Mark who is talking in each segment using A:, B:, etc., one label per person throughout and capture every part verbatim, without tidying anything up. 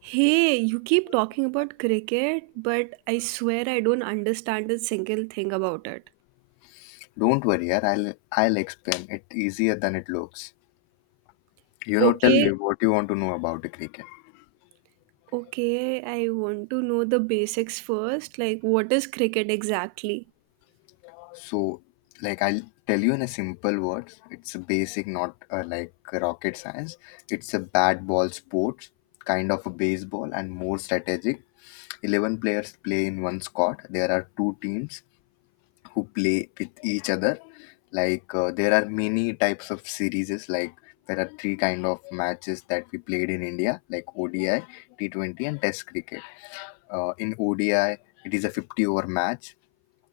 A: Hey, you keep talking about cricket, but I swear I don't understand a single thing about it.
B: Don't worry, yaar, I'll I'll explain it easier than it looks. You know, tell me
A: Okay,
B: what you want to know about the cricket.
A: okay, I want to know the basics first. Like, what is cricket exactly?
B: So, like I'll tell you in a simple words. It's a basic, not uh, like rocket science. It's a bat ball sport, kind of a baseball, and more strategic. Eleven players play in one squad. There are two teams who play with each other, like, uh, there are many types of series, like there are three kind of matches that we played in India, like O D I, T twenty, and test cricket. Uh, in O D I it is a fifty over match.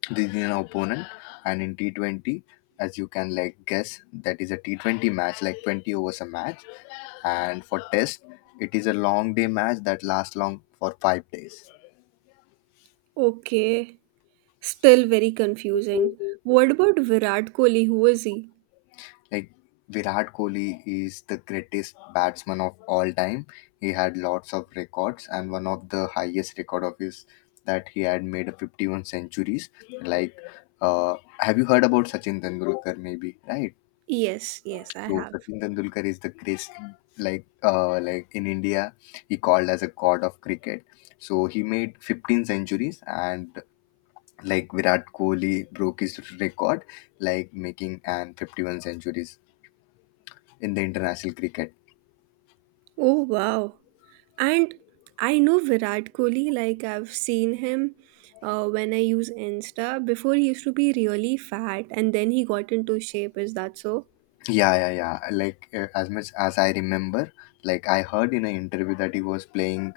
B: This is an opponent. And in T twenty, as you can like guess, that is a T twenty match, like twenty overs a match. And for test, it is a long day match that lasts long for five days.
A: Okay, still very confusing. What about Virat Kohli? Who is he?
B: Like Virat Kohli is the greatest batsman of all time. He had lots of records, and one of the highest record of his that he had made fifty-one centuries. Like, uh, have you heard about Sachin Tendulkar? Maybe, right?
A: Yes, yes, I
B: So
A: have.
B: Sachin Tendulkar is the greatest. Like, uh, like in India, he called as a god of cricket. So he made fifteen centuries and. Like Virat Kohli broke his record, like making and fifty-one centuries in the international cricket.
A: Oh, wow. And I know Virat Kohli, like I've seen him uh, when I use Insta. Before he used to be really fat and then he got into shape. Is that so?
B: Yeah, yeah, yeah. Like, uh, as much as I remember, like I heard in an interview that he was playing,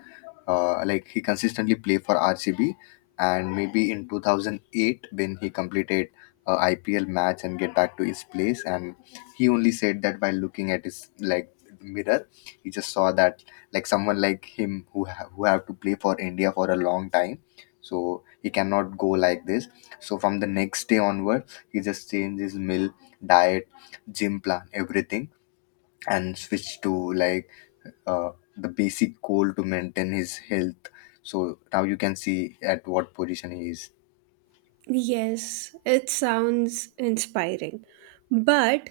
B: uh, like he consistently played for R C B, and maybe in two thousand eight when he completed a I P L match and get back to his place, and he only said that while looking at his like mirror, he just saw that like someone like him who ha- who have to play for India for a long time, so he cannot go like this. So from the next day onward, he just changed his meal diet gym plan, everything, and switch to like, uh, the basic goal to maintain his health. So now you can see at what position he is.
A: Yes, it sounds inspiring. But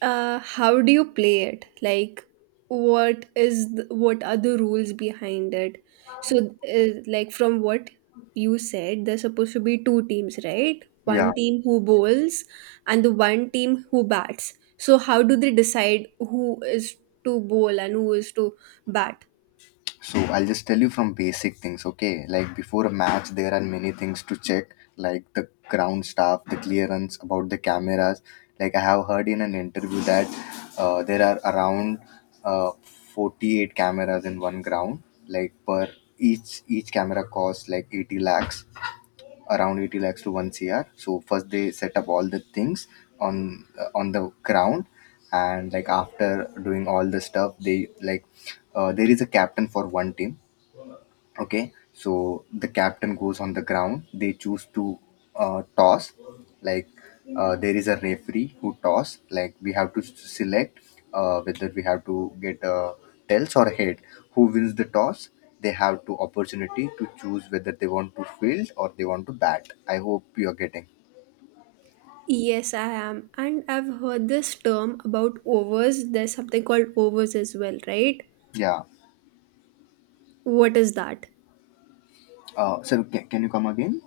A: uh how do you play it? Like, what is th- what are the rules behind it? So, uh, like from what you said, there's supposed to be two teams, right?
B: Yeah.
A: One team who bowls and the one team who bats. So how do they decide who is to bowl and who is to bat?
B: So I'll just tell you from basic things, okay? Like before a match, there are many things to check, like the ground staff, the clearance, about the cameras. Like I have heard in an interview that, uh, there are around, uh, forty-eight cameras in one ground, like per each each camera costs like eighty lakhs, around eighty lakhs to one cr. So first they set up all the things on uh, on the ground, and like after doing all the stuff, they like, uh, there is a captain for one team. Okay, so the captain goes on the ground. They choose to uh, toss. Like, uh, there is a referee who toss. Like we have to s- select, uh, whether we have to get a tails or head. Who wins the toss? They have to opportunity to choose whether they want to field or they want to bat. I hope you are getting.
A: Yes, I am. And I've heard this term about overs. There's something called overs as well, right?
B: Yeah.
A: What is that?
B: Uh, so ca- can you come again?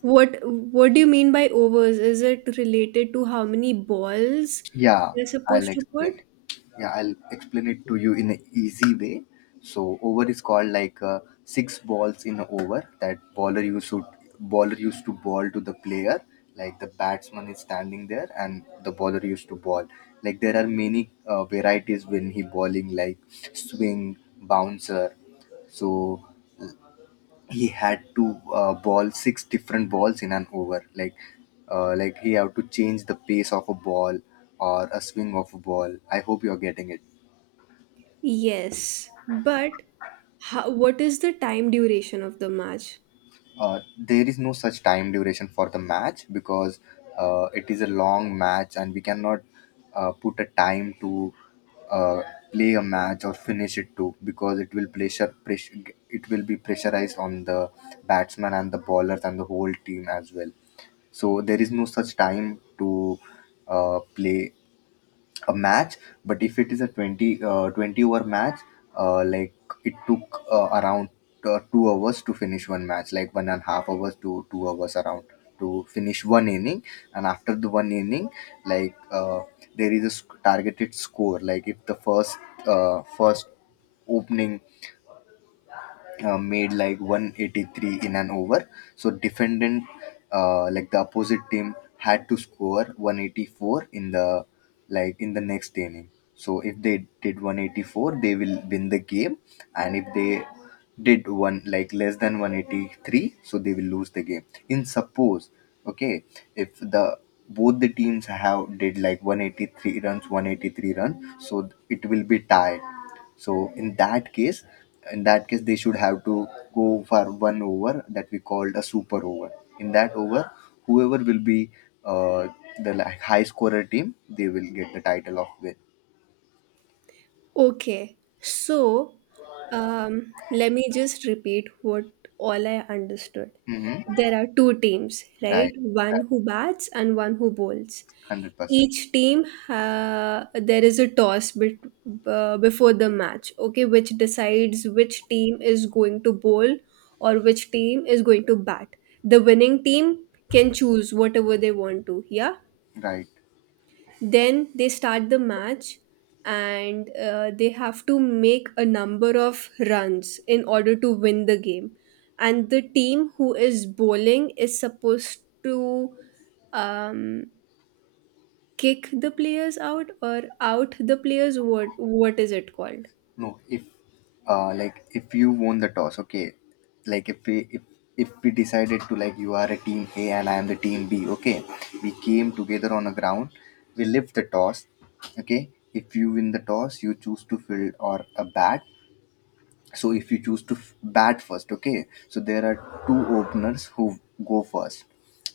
A: What what do you mean by overs? Is it related to how many balls
B: Yeah,
A: they're
B: I'll
A: supposed to
B: explain
A: put?
B: it. Yeah, I'll explain it to you in an easy way. So over is called like, uh, six balls in an over that bowler used to bowler used to ball to the player. Like the batsman is standing there and the bowler used to ball. Like there are many, uh, varieties when he bowling, like swing, bouncer. So he had to, uh, ball six different balls in an over, like, uh, like he have to change the pace of a ball or a swing of a ball. I hope you're getting it.
A: Yes, but how, what is the time duration of the match?
B: Uh, there is no such time duration for the match, because, uh, it is a long match and we cannot, uh, put a time to, uh, play a match or finish it too, because it will pressure, pressure it will be pressurized on the batsman and the bowlers and the whole team as well. So there is no such time to, uh, play a match. But if it is a twenty, uh, twenty over match, uh, like it took, uh, around, uh, two hours to finish one match, like one and a half hours to two hours around, to finish one inning. And after the one inning, like, uh, there is a sc- targeted score, like if the first uh, first opening, uh, made like one hundred eighty-three in an over. So defendant, uh, like the opposite team, had to score one hundred eighty-four in the, like in the next inning. So if they did one hundred eighty-four, they will win the game, and if they did one like less than one hundred eighty-three, so they will lose the game. In suppose, okay, if the both the teams have did like one hundred eighty-three runs, one hundred eighty-three runs, so it will be tied. So in that case, in that case they should have to go for one over that we called a super over. In that over, whoever will be, uh, the, like, high scorer team, they will get the title of win.
A: Okay, so um, let me just repeat what all I understood.
B: Mm-hmm.
A: There are two teams, right?
B: Right.
A: One
B: Right.
A: who bats and one who bowls.
B: hundred percent.
A: Each team, uh, there is a toss bet- uh, before the match, okay, which decides which team is going to bowl or which team is going to bat. The winning team can choose whatever they want to, yeah?
B: Right.
A: Then they start the match, and uh, they have to make a number of runs in order to win the game, and the team who is bowling is supposed to, um, kick the players out, or out the players. what what is it called?
B: No, if, uh like if you won the toss, okay. Like if we if if we decided to, like, you are a team A and I am the team B, okay. We came together on a ground, we lift the toss, okay. If you win the toss, you choose to field or a bat. So if you choose to f- bat first, okay, so there are two openers who go first.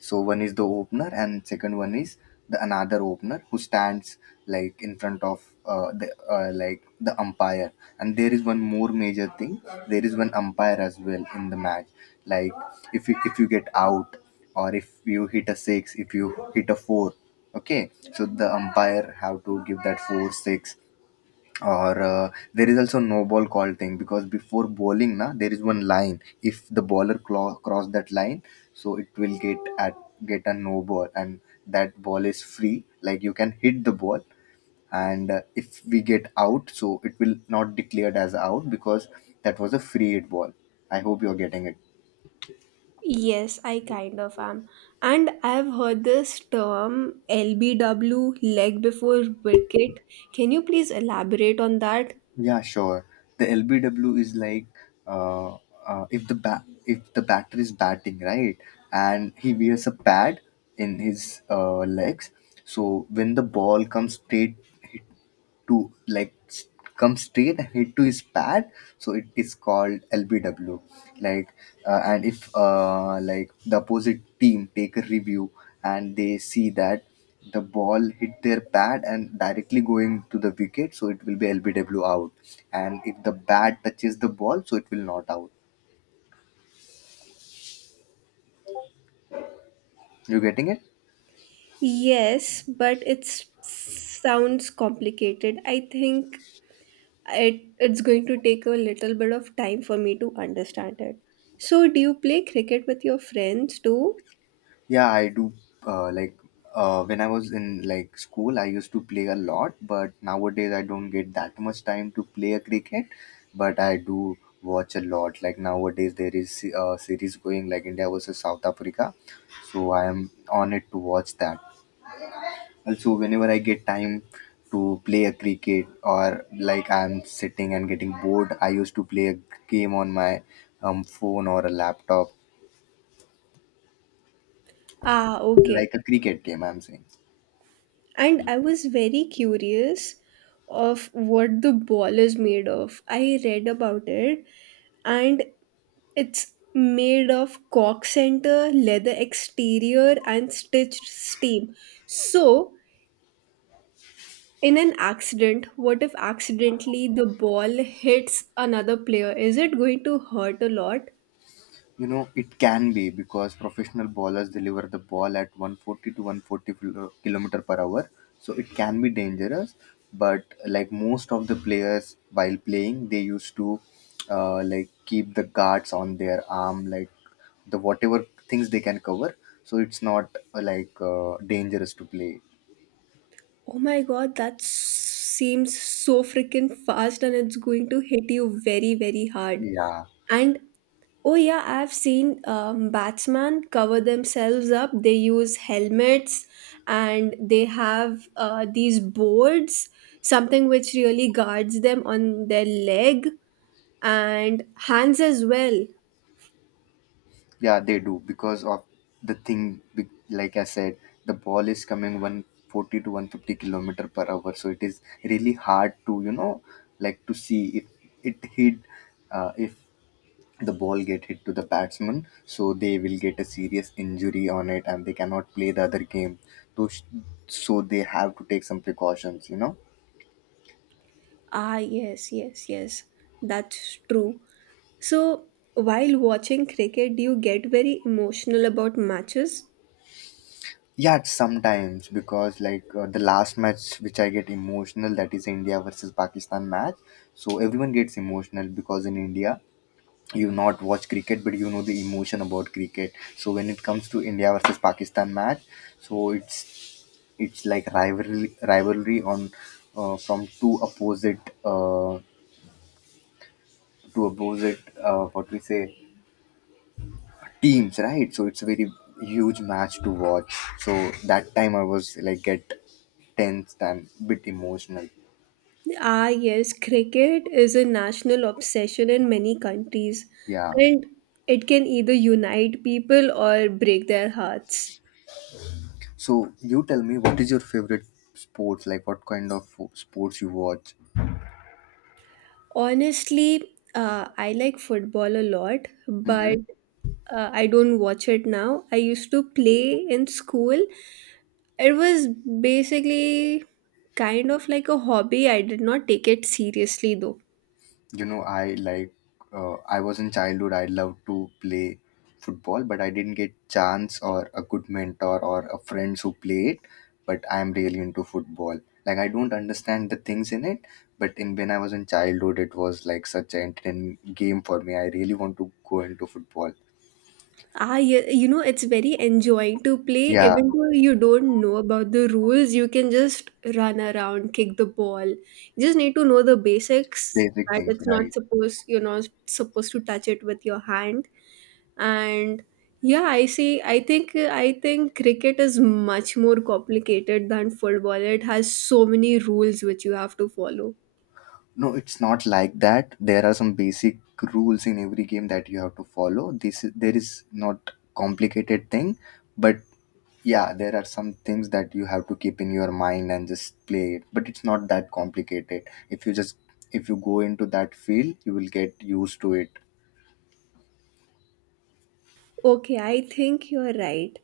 B: So one is the opener and second one is the another opener, who stands like in front of, uh, the, uh, like the umpire. And there is one more major thing. There is one umpire as well in the match. Like if you if you get out, or if you hit a six, if you hit a four, okay, so the umpire have to give that four six. Or, uh, there is also no ball call thing, because before bowling na there is one line, if the bowler clo- cross that line, so it will get at get a no ball, and that ball is free, like you can hit the ball. And, uh, if we get out, so it will not declared as out because that was a free hit ball. I hope you're getting it.
A: Yes, I kind of am. And I've heard this term L B W, leg before wicket. Can you please elaborate on that?
B: Yeah, sure. The L B W is like, uh, uh, if the ba- if the batter is batting, right, and he wears a pad in his, uh, legs, so when the ball comes straight to, like, s- come straight and hit to his pad, so it is called L B W. Like, uh, and if, uh, like, the opposite team take a review, and they see that the ball hit their pad and directly going to the wicket, so it will be L B W out. And if the bat touches the ball, so it will not out. You getting it?
A: Yes, but it sounds complicated. I think it it's going to take a little bit of time for me to understand it. So, do you play cricket with your friends too?
B: Yeah, I do. Uh, like, uh, when I was in like school, I used to play a lot, but nowadays I don't get that much time to play a cricket. But I do watch a lot. Like nowadays, there is a series going, like India versus South Africa, so I am on it to watch that. Also, whenever I get time to play a cricket, or like I'm sitting and getting bored, I used to play a game on my, um, phone or a laptop,
A: Ah, okay.
B: like a cricket game. I'm saying.
A: And I was very curious of what the ball is made of. I read about it, and it's made of cork center, leather exterior and stitched steel. So, in an accident, what if accidentally the ball hits another player? Is it going to hurt a lot?
B: You know, it can be because professional bowlers deliver the ball at one hundred forty to one hundred forty kilo- kilometer per hour. So it can be dangerous. But like most of the players while playing, they used to, uh, like, keep the guards on their arm, like the whatever things they can cover. So it's not, uh, like, uh, dangerous to play.
A: Oh my god, that s- seems so freaking fast, and it's going to hit you very, very hard.
B: Yeah.
A: And oh yeah, I've seen um, batsmen cover themselves up. They use helmets, and they have uh, these boards, something which really guards them on their leg and hands as well.
B: Yeah, they do because of the thing. be- Like I said, the ball is coming one hundred forty to one hundred fifty kilometer per hour, so it is really hard to, you know, like, to see if it hit uh, if the ball get hit to the batsman, so they will get a serious injury on it and they cannot play the other game. So, so they have to take some precautions, you know.
A: Ah, yes, yes, yes. That's true. So, while watching cricket, do you get very emotional about matches?
B: Yeah, it's sometimes because, like, uh, the last match which I get emotional, that is India versus Pakistan match. So everyone gets emotional because in India you not watch cricket but you know the emotion about cricket. So when it comes to India versus Pakistan match, so it's it's like rivalry rivalry on, uh, from two opposite uh, two opposite uh, what we say, teams, right? So it's a very huge match to watch, so that time I was like, get tense and bit emotional.
A: Ah, yes, cricket is a national obsession in many countries,
B: Yeah.
A: and it can either unite people or break their hearts.
B: So you tell me, what is your favorite sports, like what kind of sports you watch?
A: Honestly, uh, I like football a lot,
B: Mm-hmm.
A: but uh, I don't watch it now. I used to play in school. It was basically kind of like a hobby. I did not take it seriously though.
B: You know, I like, uh, I was in childhood, I loved to play football, but I didn't get chance or a good mentor or a friends who played. But I am really into football, like I don't understand the things in it. But in, when I was in childhood, it was like such an entertaining game for me. I really want to go into football.
A: Ah, yeah, you know, it's very enjoying to play,
B: Yeah.
A: even though you don't know about the rules. You can just run around, kick the ball. You just need to know the basics,
B: Basic
A: that
B: things,
A: it's
B: right.
A: not supposed, you're not supposed to touch it with your hand. And yeah, I see. I think I think cricket is much more complicated than football. It has so many rules which you have to follow.
B: No, it's not like that. There are some basic rules in every game that you have to follow. This is- there is not complicated thing. But yeah, there are some things that you have to keep in your mind and just play it, but it's not that complicated. if you just if you go into that field you will get used to it.
A: Okay, I think you're right.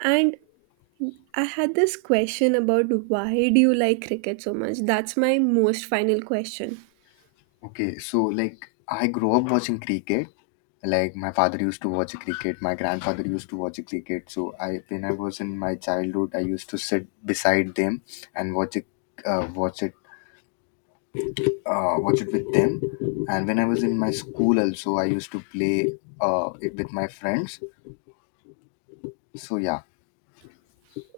A: And I had this question: about why do you like cricket so much? That's my most final question.
B: Okay, so like I grew up watching cricket, like my father used to watch cricket, my grandfather used to watch cricket, so I when I was in my childhood, I used to sit beside them and watch it, uh, watch it uh, watch it with them. And when I was in my school also, I used to play, uh, it with my friends. So yeah.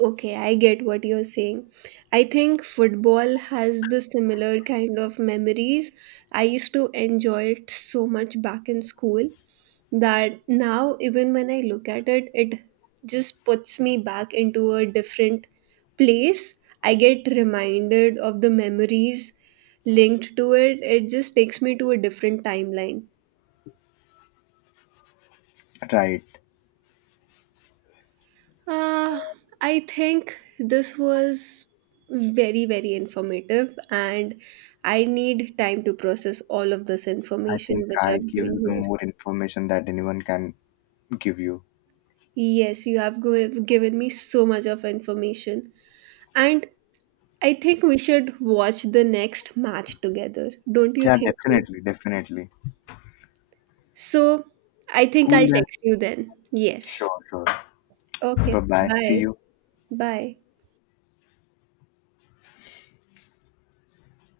A: Okay, I get what you're saying. I think football has the similar kind of memories. I used to enjoy it so much back in school, that now even when I look at it, it just puts me back into a different place. I get reminded of the memories linked to it. It just takes me to a different timeline.
B: Right.
A: uh, I think this was very, very informative, and I need time to process all of this
B: I think
A: information which
B: I
A: I've
B: give
A: gained
B: you the
A: here.
B: more information that anyone can give you.
A: Yes, you have go- given me so much of information. And I think we should watch the next match together. Don't you
B: Yeah,
A: think so?
B: definitely, definitely.
A: So, I think
B: Cool
A: I'll
B: then.
A: text you then. Yes.
B: Sure, sure. Bye
A: Okay.
B: bye. See
A: Bye.
B: you.
A: Bye.